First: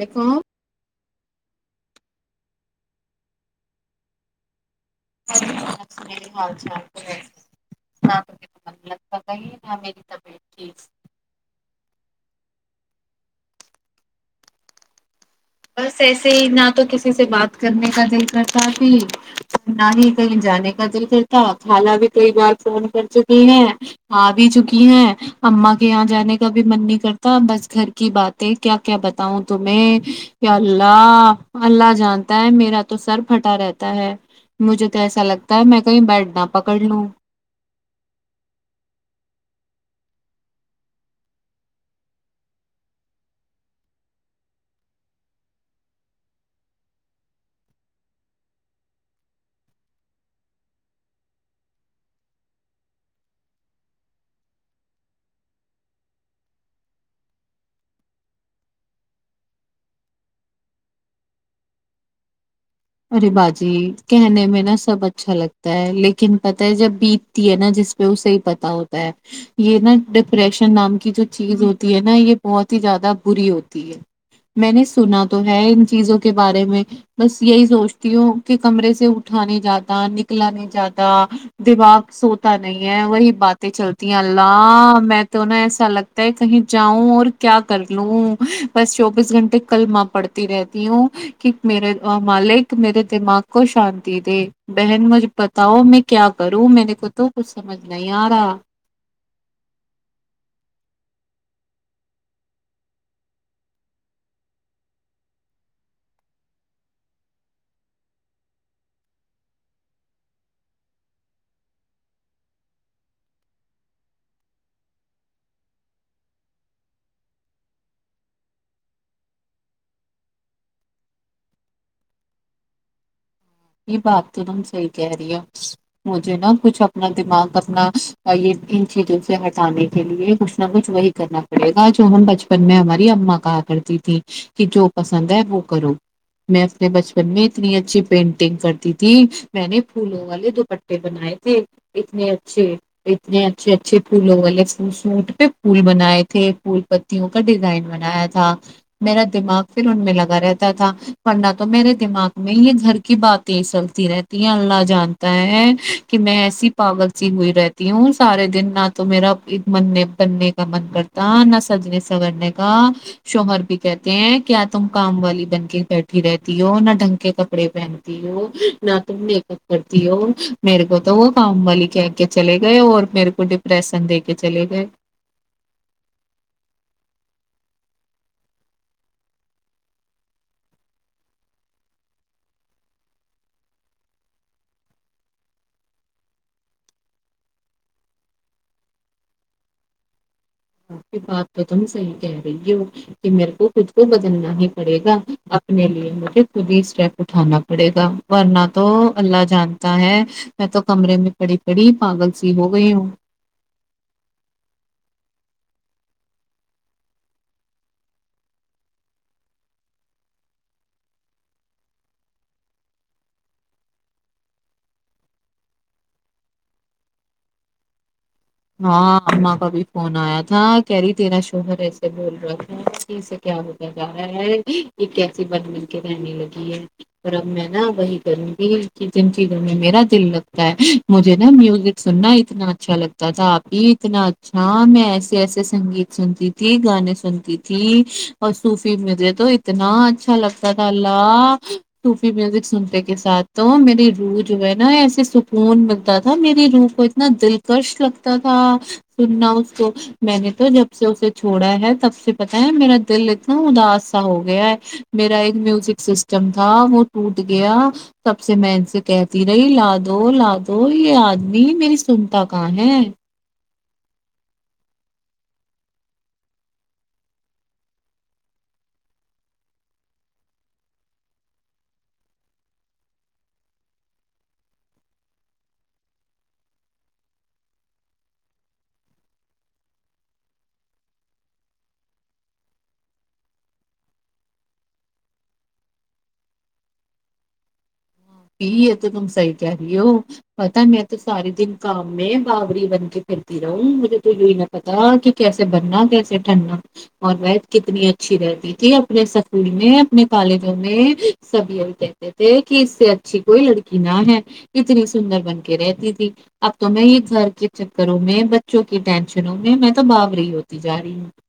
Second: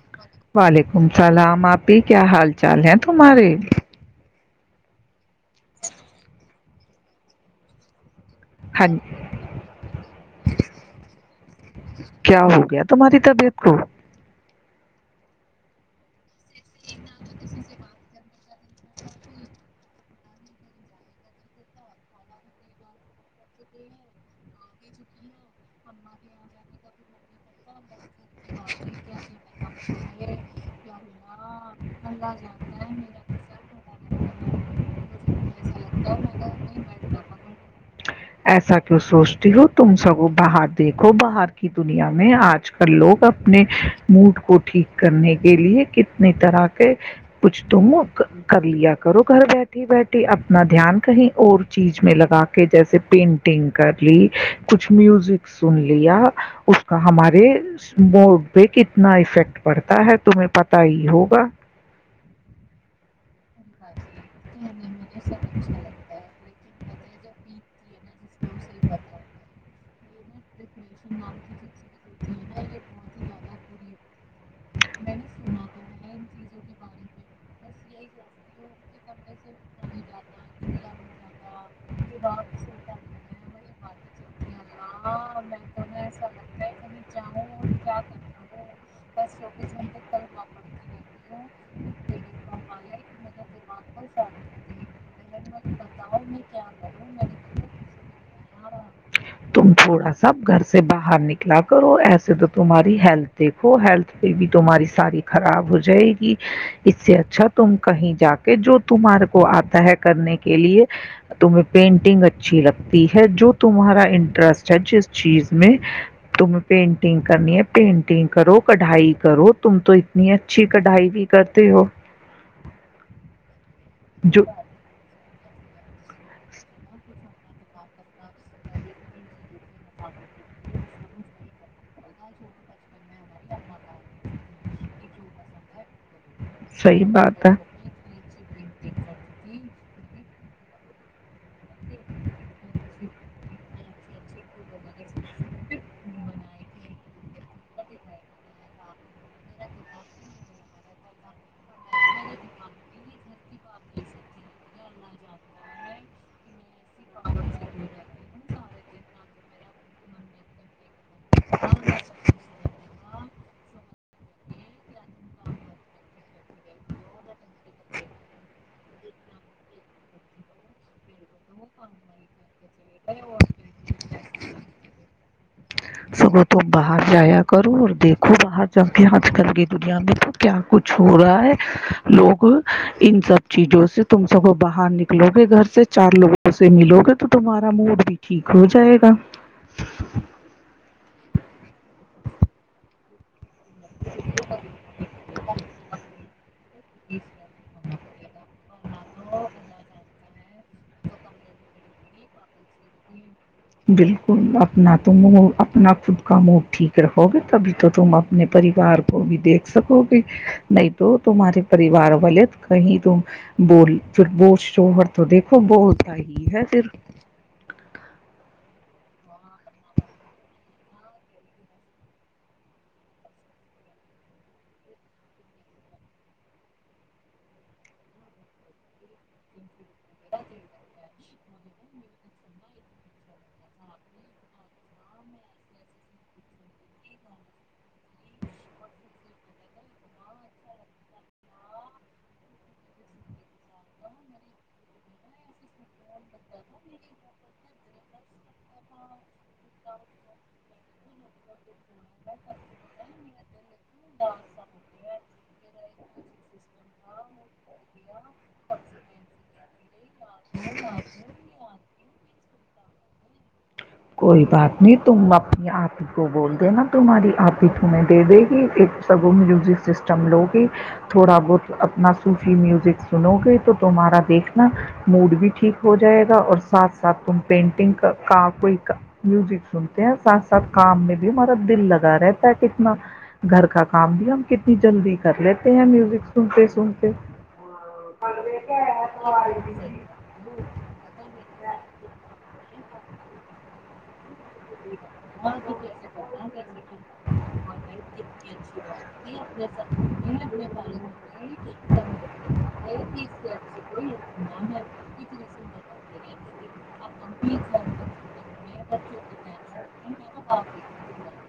دیکھو وعلیکم السلام آپی کیا حال چال ہے تمہارے [inaudible] ا [inaudible] اچھا [inaudible] مت ہاں کہیں نہ میری طبیعت [inaudible] کیا ہو گیا تمہاری طبیعت کو بس ایسے ہی نہ تو کسی سے بات کرنے کا دل کرتا ہے نہ ہی کہیں جانے کا دل کرتا خالا بھی کئی بار فون کر چکی ہیں آ بھی چکی ہیں امما کے یہاں جانے کا بھی من نہیں کرتا بس گھر کی باتیں کیا کیا بتاؤں تمیں یا اللہ اللہ جانتا ہے میرا تو سر پھٹا رہتا ہے مجھے تو ایسا لگتا ہے میں کہیں بیٹ نہ پکڑ لوں ایسا کی سوچتی ہو تم سگو باہر دیکھو باہر کی دنیا میں آج کل لوگ اپنے موڈ کو ٹھیک کرنے کے لیے کتنی طرح کے کچھ تم کر لیا کرو گھر بیٹھی بیٹھی اپنا دھیان کہیں اور چیز میں لگا کے جیسے پینٹنگ کر لی کچھ میوزک سن لیا اس کا ہمارے موڈ پہ کتنا افیکٹ پڑتا ہے تمہیں پت ہی ہوگا ارے بات چیت کہنے میں نا سب اچھا لگتا ہے لیکن پت ہے جب بیتتی ہے نا جس پے اسے ہی پتہ ہوتا ہے یہ نا ڈیپریشن نام کی جو چیز ہوتی ہے نا یہ بہت ہی زیادہ بری ہوتی ہے میں نے سنا تو ہے ان چیزوں کے بارے میں بس یہی سوچتی ہوں کہ کمرے سے اٹھا نہیں جاتا نکلا نہیں جاتا دماغ سوتا نہیں ہے وہی باتیں چلتی ہیں اللہ میں تو نا ایسا لگتا ہے کہیں جاؤں اور کیا کر لوں بس چوبیس گھنٹے کل ماں پڑتی رہتی ہوں کہ میرے مالک میرے دماغ کو شانتی دے بہن مج بتاؤ میں کیا کروں میرے کو تو کچھ سمجھ نہیں آ رہا تم تھوڑا سا گھر سے باہر نکلا کرو ایسے تو تمہاری ہیلتھ دیکھو ہیلتھ پہ بھی تمہاری ساری خراب ہو جائے گی اس سے اچھا تم کہیں جا کے جو تمہارے کو آتا ہے کرنے کے لیے تمہیں پینٹنگ اچھی لگتی ہے جو تمہارا انٹرسٹ ہے جس چیز میں تمیں پینٹنگ کرنی ہے پینٹنگ کرو کڑھائی کرو تم تو اتنی اچھی کڑھائی بھی کرتے ہو یہ بات جو سی [unintelligible] کہ رہی ہ مجھے نا کچھ اپنا دماغ اپنا یہ ان چیزوں سے ہٹانے کے لیے کچھ نہ کچھ وہی کرنا پڑے گا جو ہم بچپن میں ہمارے اما کہا کرتی تیں [unintelligible] کہ جو پسند ہے وہ کرو میں اپنے صحیح بچپن میں بات ہے اتنی اچھی پینٹ ت میں نے پھولوں والے دوپٹے بنائے تھے اتنے اچھے اتنے اچھے اچھے پھولوں والے سوٹ پہ پھول بنائے تھے پھول پتیوں کا ڈیزائن بنایا تھا میرا دماغ پھر ان میں لگا رہتا تھا ورنہ تو میرے دماغ میں یہ گھر کی باتیں چلتی رہتی ہیں اللہ جانتا ہے کہ میں ایسی پاگل سی ہوئی رہتی ہے وہ سارے دن نہ تو میرا مننے بننے کا من کرتا نہ سجنے سگڑنے کا شوہر بھی کہتے ہیں کیا کیا تم کام والی بن کے بیٹھی رہتی ہو نہ ڈھنگ کے کپڑے پہن نہ تو میک اپ کرتی ہو میرے کو تو [unintelligible] ہمب وال کہہ کے چل گئے اور میرے کو ڈپریشن د کے چلے گئے [unintelligible] سگو تم باہر جایا کرو اور دیکھو باہر جا کے آج کل کی دنیا میں تو کیا کچھ ہو رہا ہے لوگ ان سب چیزوں سے تم سگو باہر نکلو گے گھر سے چار لوگوں سے ملو گے تو تمہارا موڈ بھی ٹھیک ہو جائے گا بات تو تم صحی کہہ رہی ہو کہ میرے [unintelligible] وہ خود کو بدلنا ہی پڑے گا اپنے لیے مجھے خود ہی اسٹیپ اٹھانا پڑے گا ورنہ تو اللہ جانتا ہے میں تو کمرے میں پڑی پڑی [unintelligible] پگلسیی ہو گئی ہ بالکل اپنا تم اپنا خود کا موڈ ٹھیک رہو گے تبھی تو تم اپنے پریوار کو بھی دیکھ سکو گے نہیں تو تمہارے پریوار والے کہیں ت بول پھر بوج شوہر تو دیکھو بولتا ہی ہے پھر [unintelligible] ہاں ااں کا بھی فون آیا تھا کہہ رہی تیرا شوہر ایسے بول رہا تھا اسے کیا ہوتا جا رہا ہے یہ کیسی بات مل کے رہنے لگی ہے اور اب میں نا وہی کروں گی کہ جن چیزوں میرا دل لگتا ہے مجھے نا میوز سننا ن چل [unintelligible] تھا آپ ہی اتنا اچھا میں ایسے ایسے سنگیت سنتی تھی گانے سنتی تھی اور صوفی میوزک تو اتنا اچھا لگتا تھا ال صوفی میوزک سنتے کے ساتھ تو میری روح جو ہے نا ایسے سکون ملتا تھا میری روح کو اتنا دلکش لگتا تھا سنا تو میں نے تو جب سے اسے چھوڑا ہے تب سے پتاہ ہے میرا دل اتنا اداس سا ہو گیا ہے میرا ایک میوزک سسٹم تھا وہ ٹوٹ گیا تب سے میں ان سے کہتی رہی لاادو لاادو یہ آدمی میری سنتا کہاں ہے کوئی [unintelligible] بات نہیں تم اپنی آپھی کو بول دینا تمہاری آپھی تمہیں دے دے گی ایک سگو میوزک سسٹم لو گے تھوڑا بہت اپنا سوفی میوزک سنو گے تو تمہارا دیکھنا موڈ بھی ٹھیک ہو جائے گا اور ساتھ ساتھ تم پینٹنگ کا کوئی میوزک سنتے ہیں ساتھ ساتھ کام میں بھی ہمارا دل لگا رہتا ہے کتنا گھر کا کام بھی ہم کتنی جلدی کر لیتے ہیں میوزک سنتے سنتے یہ ہے تو تم صحی کہہ رہی ہو پتا میں تو سارے دن کام ہے باپ [unintelligible] ری بن کے پھرتی رہا ہوں مجھے تولوئی نے پتا کہ کیسے بننا کیسے ٹھننا اور وت کتنی اچھی رہتی تھی اپنے سکول میں اپنے کالجوں میں سب یہی کہتے تھے کہ اس سے کوئی لڑکی نہ ہے اتنی سندر بن کے رہتی تھی اب تو میں یہ گھر کے چکروں میں بچوں کی ٹینشنوں [unintelligible] میں تو بابری ہی ہوتی جا رہی ہوں [unintelligible]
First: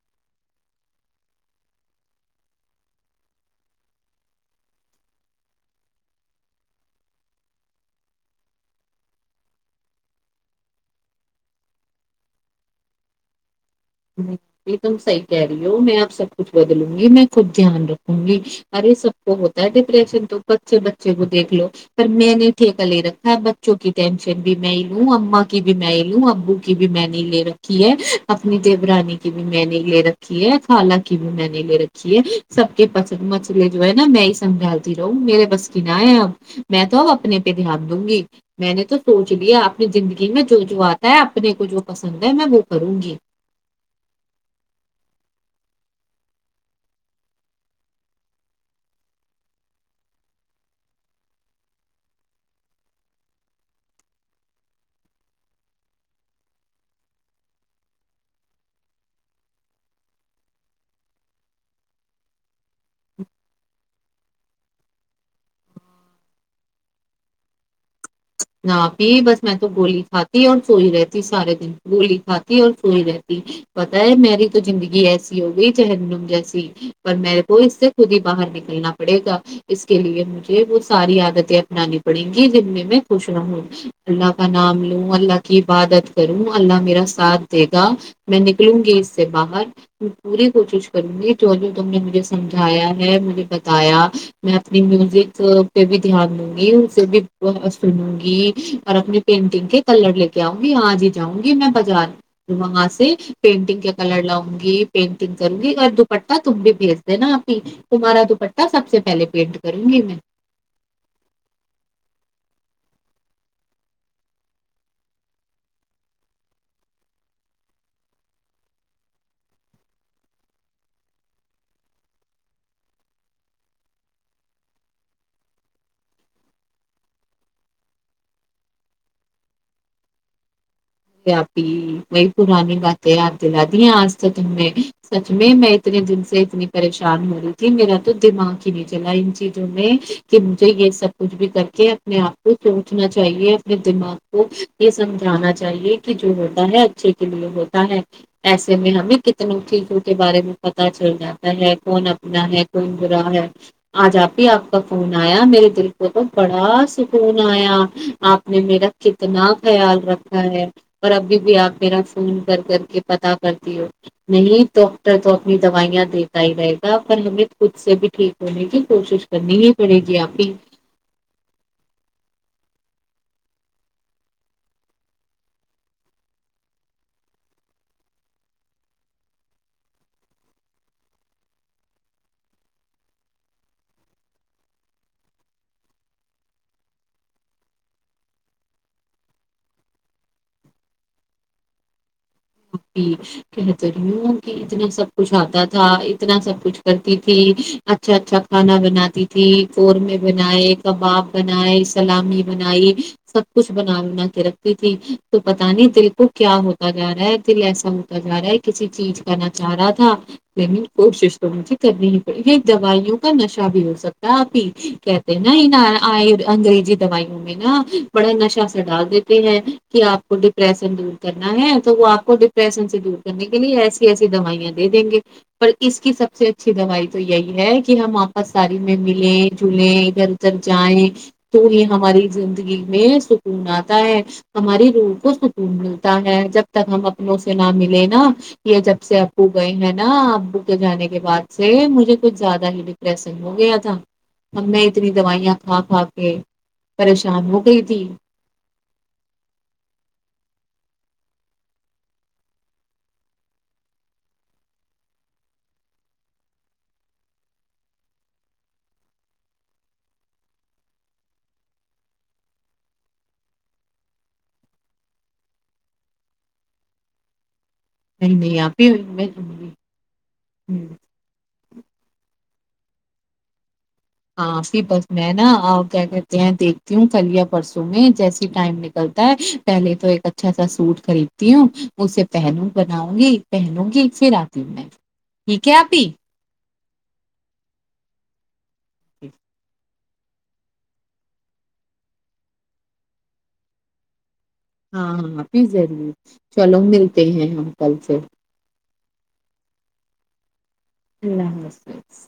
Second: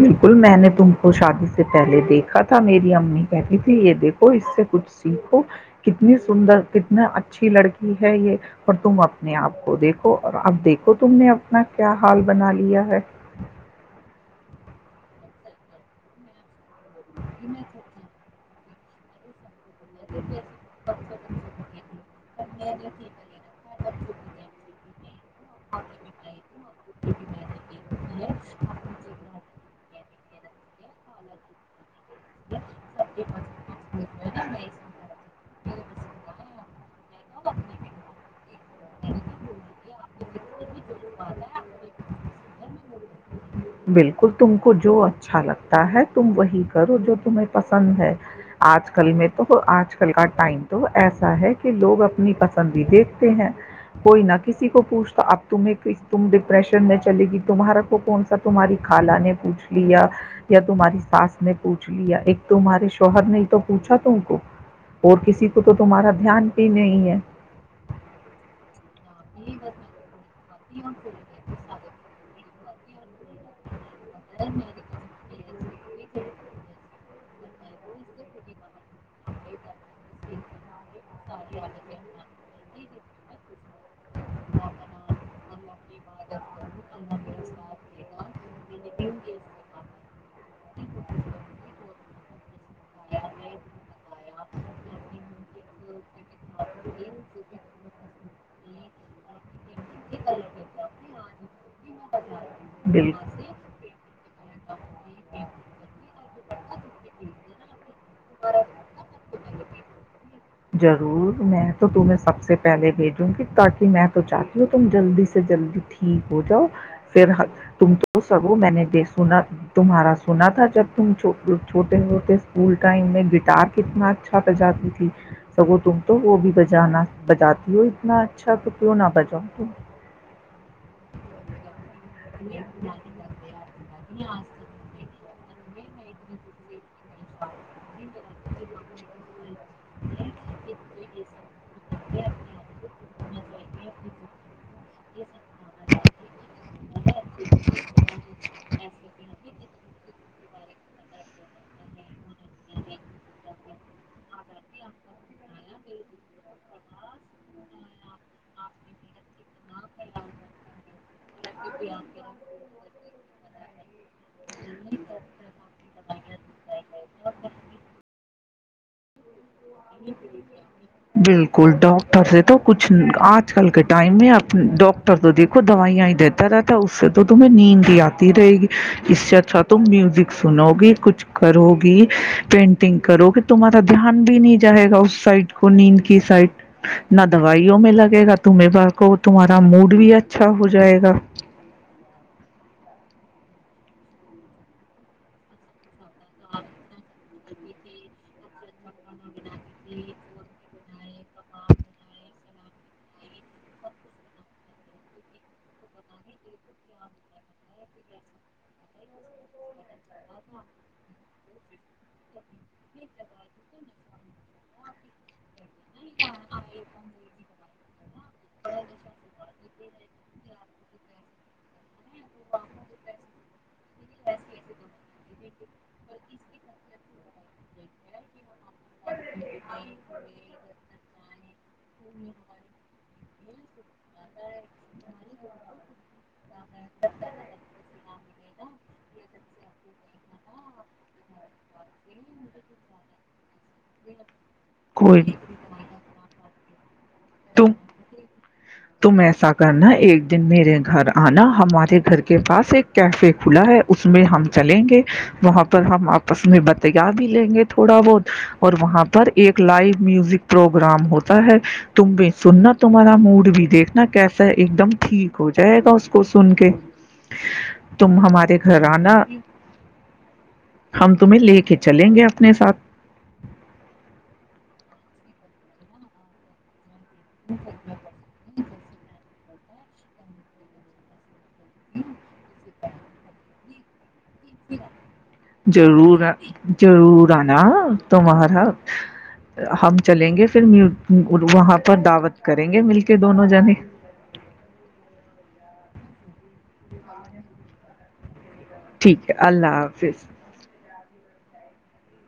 بالکل میں نے تم کو شادی سے پہلے دیکھا تھا میری امی کہتی تھی یہ دیکھو اس سے کچھ سیکھو کتنی سندر کتنا اچھی لڑکی ہے یہ اور تم اپنے آپ کو دیکھو اور اب دیکھو تم نے اپنا کیا حال بنا لیا ہے نہیں تم صحیح کہہ رہی ہو میں آپ سب کچھ [unintelligible] بدلوں گی میں خود دھیان رکھوں گی [unintelligible] ارے سب کو ہوت [unintelligible] ڈپریشن تو بچے بچے کو دیک لو پر میں نے ٹھیکا لے رکھا ہے بچوں کی ٹینشن بھی میں ہی لوں اما کی بھی میں ہی لوں ابو کی بھی میں ہی لے رکھی ہے ا دبرانی کی بھی میں نے لے رکھی ہے خالا کی بھی میں نے لے رکھی [unintelligible] ے سب کے پس مچلے جو ہے نا میں ہی سنجھالتی رہوں میرے بس نا ہے اب میں تو اب اپنے پہ دھیان دوں گی میں نے تو سوچ لیا اپنی زندگی میں جو جو آتا ہے اپنے کو جو پسند ہے میں وہ کروں گی بالکل تم کو جو اچھا لگتا ہے تم وہی کرو جو تمہیں پسند ہے آج کل میں تو آج کل کا ٹائم تو ایسا ہے کہ لوگ اپنی پسند بھی دیکھتے ہیں کوئی نہ کسی کو پوچھ تو اب تمہیں تم ڈپریشن میں چلے گی تمہارک کو کون سا تمہاری خالا نے پوچھ لیا یا تمہاری ساس نے پوچھ لیا ایک تمہارے شوہر نے تو پوچھا تم کو اور کسی کو تو تمہارا دھیان بھی نہیں ہے نہ جی بس میں تو گولی تھا اور سوئی رہتی سارے دن گولی کات کی ہو سوئی رہ ہے پتا ہے میری تو زندگی ایسی ہو گئی چاہے نم جیسی پر میرے کو اس سے خود ہی باہر نکلنا پڑے گا اس کے لیے مجھے وہ ساری عادتیں اپنانی پڑیں گی جن میں میں خوش نہ ہو اللہ کا نام لوں اللہ کی عبادت کروں اللہ میرا ساتھ دے گا میں نکلوں گی اس سے باہر پوری کوشش کروں گی جو جو تم نے مجھے سمجھایا ہے مجھے بتایا میں اپنی میوزک پہ بھی دھیان دوں گی اس سے بھی گی اور اپنی پینٹنگ کے کلر لے کے آؤں گی آج ہی جاؤں گی میں بازار وہاں سے پینٹنگ کے کلر لاؤں گی پینٹنگ کروں گی اگر دوپٹہ تم بھی بھیج د نا آپ ہی تمہارا تو پا سب سے پہے پیٹ کروں گی میں ضرور میں تو تمہیں سب سے پہلے بھیجوں گی تاکہ میں تو چاہتی ہوں تم جلدی سے جلدی ٹھیک ہو جاؤ پھر تم تو سرو میں نے سنا تمہارا سنا تھا جب تم چھوٹے ہوٹے اسکول ٹائم میں گٹار کتنا اچھا پجاتی تھی سگو تم تو وہ بھی بجانا بجاتی ہو اتنا اچھا تو کیوں نہ بجاؤ تم جی آپی وہئی پرانی گاتیں یاد دلادی ہیں آج تو تم نے سچ میںم میں اتنے دن سے اتنی پریشان ہو رہی تھی میرا تو دماغ ہی نہیں چلا ان چیزوں میں کہ مجھے یہ سب کچھ بھی کر کے اپنے آپ کو سوچنا چ چاہیے اپنے دماغ کو یہ سمجھانا چاہیے یہ کہ جو ہوتا ہے اچھے کے لیے ہوتا ہے ایسے میں ہمیں کتنوں چیزوں کے بارے میں پ پتا چل جاتا ہے کون اپنا ہے کون برا ہے آج آپ آپ کا فون آیا میرے دل کو تو بڑا سکون آیا آپ نے میرا کتنا خیال رکھا اور ابھی بھی آپ میرا فون کر کر کے پتا کرتی ہو نہیں ڈاکٹر تو اپنی دوائیاں دیتا ہی رہے گا پر ہمیں خود سے بھی ٹھیک بلیےک بالکل ڈاکاکٹر سے تو کچھ آج کل کے ٹائم میں ڈاکٹر تو دیکھو دوائیاں ہی دیتا رہتا ہے اس سے تو تمہیں نیند ہی آتی رہے گی اس سے اچھا تم میوزک سنو گی کچھ کرو گی پینٹنگ کرو گی تم دھیان بھی نہیں جائے گا اس سائڈ کو نیند کی سائڈ نہ دوائیوں میں لگے گا تمہ کو تمہارا موڈ بھی اچھا ہو جائے گا کہ رہی ہوں کہ اتنا سب کچھ آتا تھا اتنا سب کچھ کرتی تھی اچھا اچھا کھانا بناتی تھی تھی کورم بنائے کباب بنائے سلامی بنائی سب کچھ بنا بنا کے رکھتی تھی تو پتہ نہیں دل کو کیا ہوتا جا رہا ہے ایسا ہوتا جا رہا ہے کسی چیز کا نہ چاہ رہا تھا لیکن کوشش تو مجھے کرنی ہی پڑی دوائیوں کا نشہ بھی ہو سکتا آپ ہی کہتے ہیں نا ان انگریزی دوائیوں میں نا بڑا نشہ س ڈال دیتے ہیں کہ آپ کو ڈپریشن دور کرنا ہے تو وہ آپ کو ڈپریشن سے دور کرنے کے لیے ایسی ایسی دوائیاں دے دیں گے پر اس کی سب سے اچھی دوائی تو یہی ہے کہ ہم واپس ساری میں ملیں جلیں ادھر ادھر جائیں تو یہ ہماری زندگی میں [unintelligible] ج [unintelligible] ہماری روح کو سکون ملتا ہے جب تک ہم ان سے نہ ملے نا یہ جب سے ابو گئے ہیں نا ابو کے جانے کے بعد سے مجھے کچھ زیادہ ہی ڈپریسن ہو گیا تھا ہم میں اتنی دوائیاں کھا کھا کے پریشان ت ہو گئی تھی تم ایسا کرنا ایک دن میرے گھر آنا ہمارے گھر کے پاس ایک کیفے کھلا ہے اس میں ہم چلیں گے وہاں پر ہم آپس میں بتیا بھی لیں گے تھوڑا بہت اور وہاں پر ایک لائو میوزک پروگرام ہوتا ہے تم بھی سننا تمہارا موڈ بھی دیکھنا کیسا ہے ایک دم ٹھیک ہو جائے گا اس کو سن کے [unintelligible] تم نہیں ہمارے نہیں آپ گھر ہی آنا میں ہم تمہیں لے کے چلیں گے اپنے ساتھ ہاں پی بس میں ہے نا اور کیا کہتے ہیں تی ہوں کلیا پرسوں میں جیسی ٹائم نکلتی پہلے تو ایک اچھا سا سوٹ خریدتی ہوں اسے پہنوں بناؤں گی پہنوں گی پھر آتی ہوں میں ٹھیک ہے آپ ہی چرور آنا تمہارا [unintelligible] ہم چلیں گے پھر وہاں پر دعوت کریں گے مل کے دونوں جنے ہاں ہاںپ ضر چلو ملتے ہیں ہ کل سے جھ [unintelligible] ٹھیک ہے اللہ حافظ اللہ حافظ